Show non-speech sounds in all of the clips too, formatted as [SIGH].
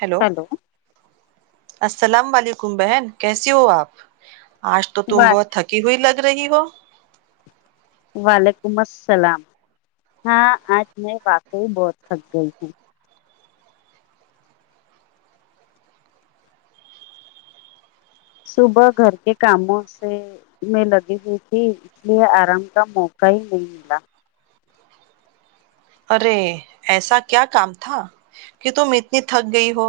hello hello السلام علیکم بہن کیسی ہو آپ آج تو تم واہ بہت تھکی ہوئی لگ رہی ہو وعلیکم السلام ہاں آج میں واقعی بہت تھک گئی ہوں صبح گھر کے کاموں سے میں لگی ہوئی تھی اس لیے آرام کا موقع ہی نہیں ملا ارے ایسا کیا کام تھا کہ تم اتنی تھک گئی ہو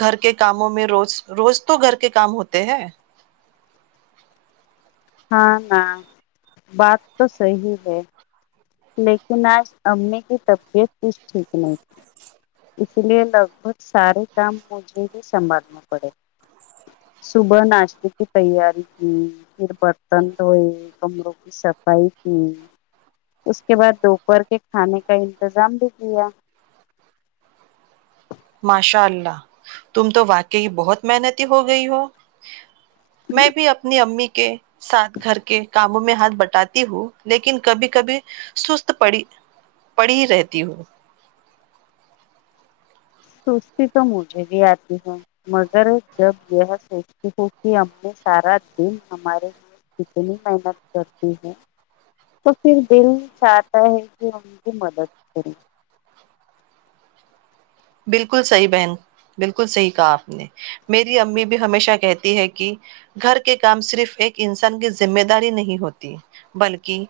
گھر کے کاموں میں روز روز تو گھر کے کام ہوتے ہے ہاں ہاں بات تو صحیح ہے لیکن آج امی کی طبیعت کچھ ٹھیک نہیں تھی اسی لیے لگ بھگ سارے کام مجھے ہی سنبھالنے پڑے صبح ناشتے کی تیاری کی پھر برتن دھوئے کمروں کی صفائی کی اس کے بعد دوپہر کے کھانے کا انتظام بھی کیا ماشاء اللہ تم تو واقع کی بہت محنتی ہو گئی ہو میں بھی اپنی امی کے ساتھ گھر کے کاموں میں ہاتھ بٹاتی ہوں لیکن کبھی کبھی سست پڑی پڑی رہتی ہوں سستی تو مجھے بھی آتی ہے مگر جب یہ سوچتی ہوں کہ امی سارا دن ہمارے لیے کتنی محنت کرتی ہے تو پھر دل چاہتا ہے کہ ان کی مدد کرے بالکل صحیح بہن بالکل صحیح کہا آپ نے میری امی بھی ہمیشہ کہتی ہے کہ گھر کے کام صرف ایک انسان کی ذمہ داری نہیں ہوتی بلکہ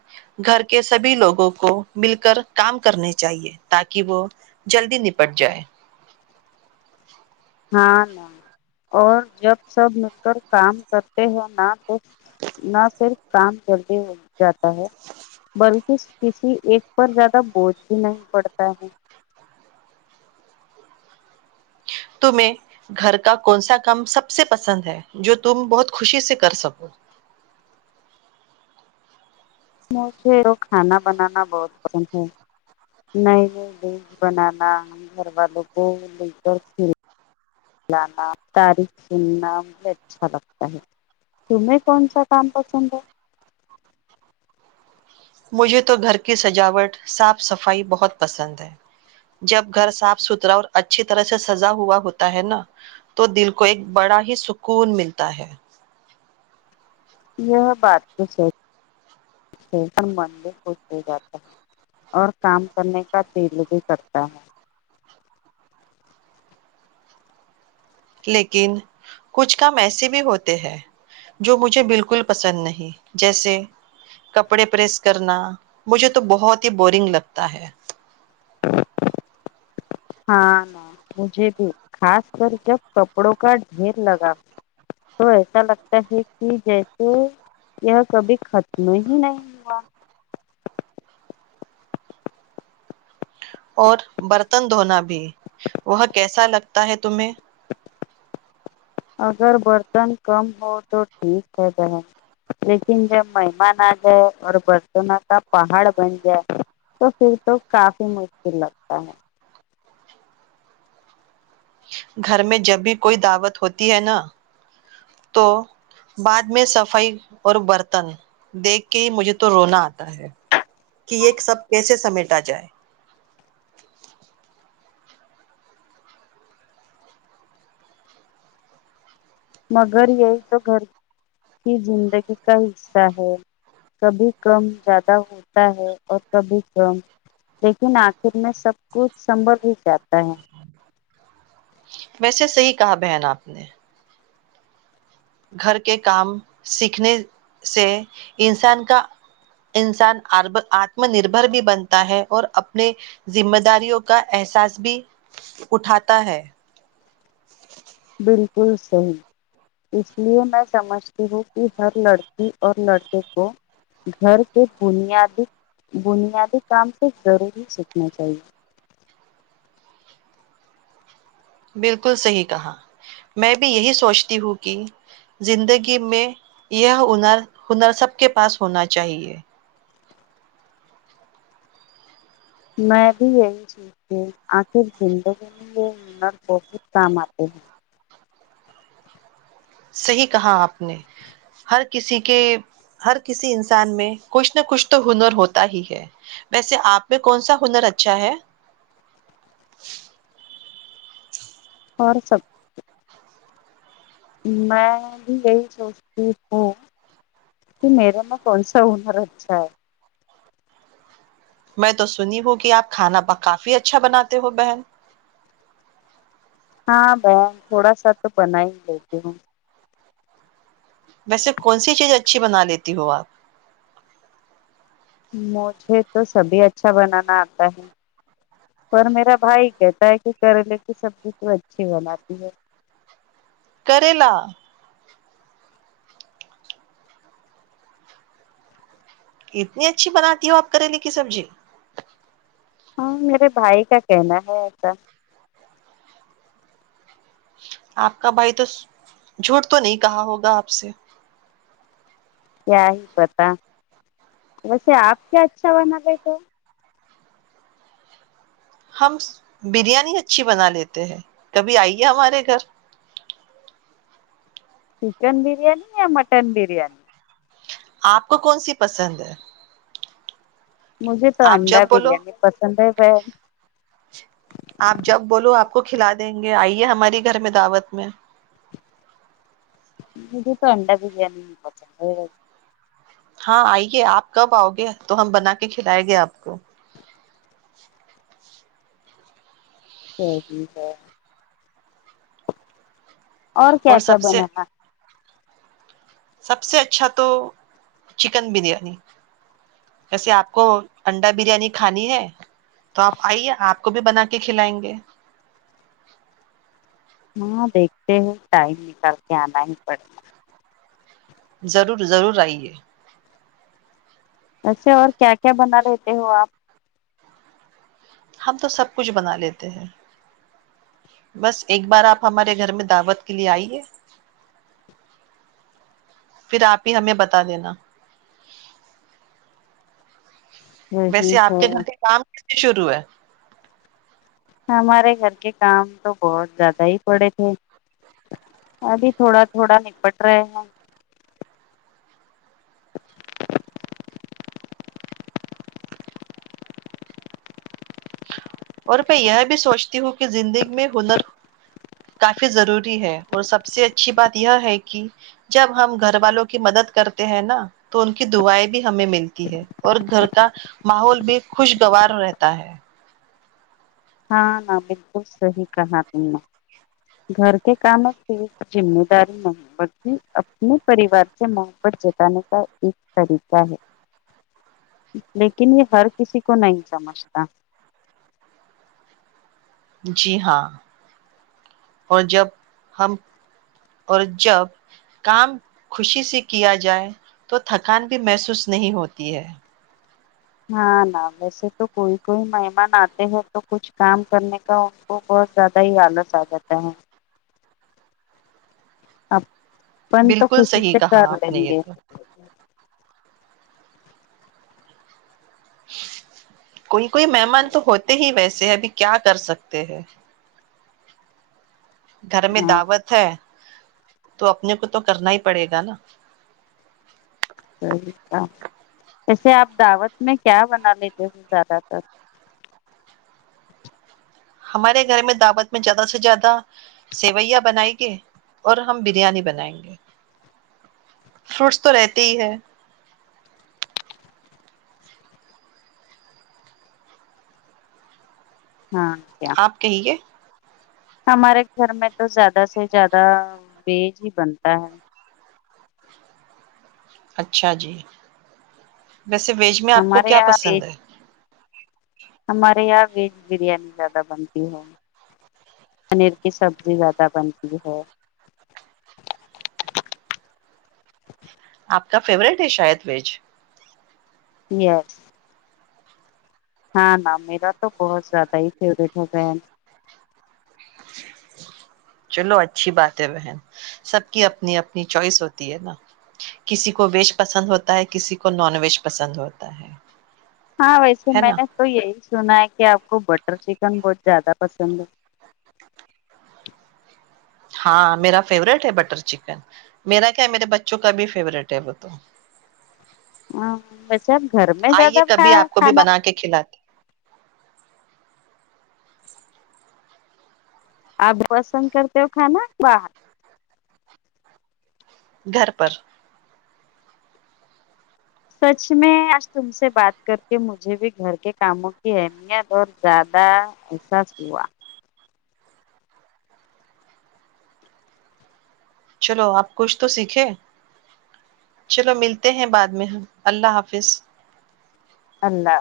گھر کے سبھی لوگوں کو مل کر کام کرنے چاہیے تاکہ وہ جلدی نپٹ جائے ہاں ہاں اور جب سب مل کر کام کرتے ہیں نا نہ پھر کام جلدی ہو جاتا ہے بلکہ کسی ایک پر زیادہ بوجھ بھی نہیں پڑتا ہے تمہیں گھر کا کون سا کام سب سے پسند ہے جو تم بہت خوشی سے کر سکو مجھے تو کھانا بنانا بہت پسند ہے نئی نئی ڈش بنانا گھر والوں کو لے کر کھلانا تریف سننا مجے اچھا لگتا ہے تمہیں کون سا کام پسند ہے مجھے تو گھر کی سجاوٹ صاف صفائی بہت پسند ہے جب گھر صاف ستھرا اور اچھی طرح سے سزا ہوا ہوتا ہے نا تو دل کو ایک بڑا ہی سکون ملتا ہے یہ بات تو من بھی خوش ہو جاتا ہے اور کام کرنے کا دل بھی کرتا ہے لیکن کچھ کام ایسے بھی ہوتے ہیں جو مجھے بالکل پسند نہیں جیسے کپڑے پریس کرنا مجھے تو بہت ہی بورنگ لگتا ہے ہاں ن مجھے بھی خاص کر جب کپڑوں کا ڈھیر لگا تو ایسا لگتا ہے کہ جیسے یہ کبھی ختم ہی نہیں ہوا اور برتن دھونا بھی وہ کیسا لگتا ہے تمہیں اگر برتن کم ہو تو ٹھیک رہ ج ہے لیکن جب مہمان آ جائے اور برتنوں کا پہاڑ بن جائے تو پھر تو کافی مشکل لگتا ہے گھر میں جب بھی کوئی دعوت ہوتی ہے نا تو بعد میں صفائی اور برتن دیکھ کے ہی مجھے تو رونا آتا ہے کہ یہ سب کیسے سمیٹا جائے مگر یہی تو گھر کی زندگی کا حصہ ہے کبھی کم زیادہ ہوتا ہے اور کبھی کم لیکن آخر میں سب کچھ سنبھل ہی جاتا ہے ویسے صحیح کہا بہن آپ نے گھر کے کام سیکھنے سے انسان کا انسان آتم نربر بھی بنتا ہے اور اپنے ذمہ داریوں کا احساس بھی اٹھاتا ہے بالکل صحیح اس لیے میں سمجھتی ہوں کہ ہر لڑکی اور لڑکے کو گھر کے بنیادی بنیادی کام سے ضروری سیکھنا چاہیے بالکل صحیح کہا میں بھی یہی سوچتی ہوں کہ زندگی میں یہ ہنر ہنر سب کے پاس ہونا چاہیے میں بھی یہی چیز کہ آخر زندگی میں یہ ہنر بہت کام آتے ہیں صحیح کہا آپ نے ہر کسی کے ہر کسی انسان میں کچھ نہ کچھ تو ہنر ہوتا ہی ہے ویسے آپ میں کون سا ہنر اچھا ہے اور سب میں بھی یہی سوچتی ہوں کہ میرے میں کون سا ہنر اچھا ہے میں تو سنی ہوں کہ آپ کھانا کافی اچھا بناتے ہو بہن ہاں بہن تھوڑا سا تو بنا ہی لیتی ہوں ویسے کون سی چیز اچھی بنا لیتی ہو آپ مجھے تو سبھی اچھا بنانا آتا ہے پر میرا بھائی کہتا ہے کہ کریلے کی سبزی تو اچھی بناتی ہے کریلا اتنی اچھی بناتی ہو آپ کریلے کی سبزی ہاں میرے بھائی کا کہنا ہے ایسا آپ کا بھائی تو جھوٹ تو نہیں کہا ہوگا آپ سے کیا ہی پتا ویسے آپ کیا اچھا بنا گے تو ہم بریانی اچھی بنا لیتے ہیں کبھی آئیے ہمارے گھر چکن بریانی یا مٹن برییاانی آپ کو کون سی پسند ہے مجھے تو آپ انڈا جب بولو بریانی پسند ہے ب آ کو کھلا دیں گے آئیے ہماری گھر میں دعوت میں مے تو انڈا بریانی ہاں آئیے آپ کب آؤ گے تو ہم بنا کے کھلائے گے آپ کو چ ٹھیک ہے اور کیا کیا سب سے بنا سب سے اچھا تو چکن بریانی جیسے آپ کو انڈا بریانی کھانی ہے تو آپ آئیے آپ کو بھی بنا کے کھلائیں گے ہاں دیکھتے ہیں ٹائم نکل کے آنا ہی پڑنا ضرور ضرور آئیے ویسے اور کیا کیا بنا رہتے ہو آپ ہم تو سب کچھ بنا لیتے ہیں بس ایک بار آپ ہمارے گھر میں دعوت کے لیے آئیے پھر آپ ہی ہمیں بتا دینا وہی ویسے آپ ہے کے گھر پ کام شروع ہے ہمارے گھر کے کام تو بہت زیادہ ہی پڑے تھے ابھی تھوڑا تھوڑا نپٹ رہے ہیں اور میں یہ بھی سوچتی ہوں کہ زندگی میں ہنر کافی ضروری ہے اور سب سے اچھی بات یہ ہے کہ جب ہم گھر والوں کی مدد کرتے ہیں نا تو ان کی دعائیں بھی ہمیں ملتی ہے اور گھر کا ماحول بھی خوشگوار رہتا ہے ہاں نہ بالکل صحیح کہا ت میں گھر کے کام میں صرف ذمہ داری نہیں بلکہ اپنے پریوار سے ماں پر جتانے کا ایک طریقہ ہے لیکن یہ ہر کسی کو نہیں سمجھتا جی ہاں اور جب ہم اور جب کام خوشی سے کیا جائے تو تھکان بھی محسوس نہیں ہوتی ہے ہاں نا ویسے تو کوئی کوئی مہمان آتے ہیں تو کچھ کام کرنے کا تو بہت زیادہ ہے آلاس آجاتا ہے آپ پن تو بالکل خوشی صحیح سے کر کہا آپ لیں نے یہ گے تو [INAUDIBLE] کوئی کوئی مہمان تو ہوتے ہی ویسے اسے ابھی کیا کر سکتے ہیں گھر میں ہاں دعوت ہے تو اپنے کو تو کرنا ہی پڑےگا نا صحیح تھا ویسے آپ دعوت میں کیا بنا لیتے ہو زیادہ تر ہمارے گھر میں دعوت میں زیادہ سے زیادہ سیویا بنائ گے اور ہم بریانی بنائیں گے فروٹس تو رہتے ہی ہے ہاں ا کیاا آپ کہیے ہمارے گھر میں تو زیادہ سے زیادہ بیج ہی بنتا ہے اچھا جی ویسے ویج میں آپ کو ہمارے کیا یہاں پسند ویج ہے ہمارے یہاں ویز بریانی زیادہ بنتی ہے پنیر کی سبزی زیادہ بنتی ہے آپ کا فیوریٹ ہے شاید ویز یس ہاں ن میرا تو بہت زیادہ ہی فیوریٹ ہوگیا چلو اچھی بات ہے بہن سب کی اپنی اپنی چوائس ہوتی ہے نا کسی کو ویج پسند ہوتا ہے کسی کو نان ویج پسند ہوتا ہے ہاں ویسے ہے میں نا نے تو یہی سنا ہے کہ آپ کو ب بٹر چکن بہت زیادہ پسند ہے ہاں میرا فیوریٹ ہے بٹر چکن میرا کیا ہے میرے بچوں کا بھی فیوریٹ ہے وہ تو ہاں ویسے آپ گھرکے زیادہ آئیے کبھی بنایا آپ کو بھی کھانا بنا کے کھلاتے آپ پسند کرتے ہو کھانا کی بھر گھر پر سچ میں آج تم سے بات کر کے مجھے بھی گھر کے کاموں کی اہمیت اور زیادہ احساس ہوا چلو آپ کچھ تو سیکھیں چلو ملتے ہیں بعد میں ہم اللہ حافظ اللہ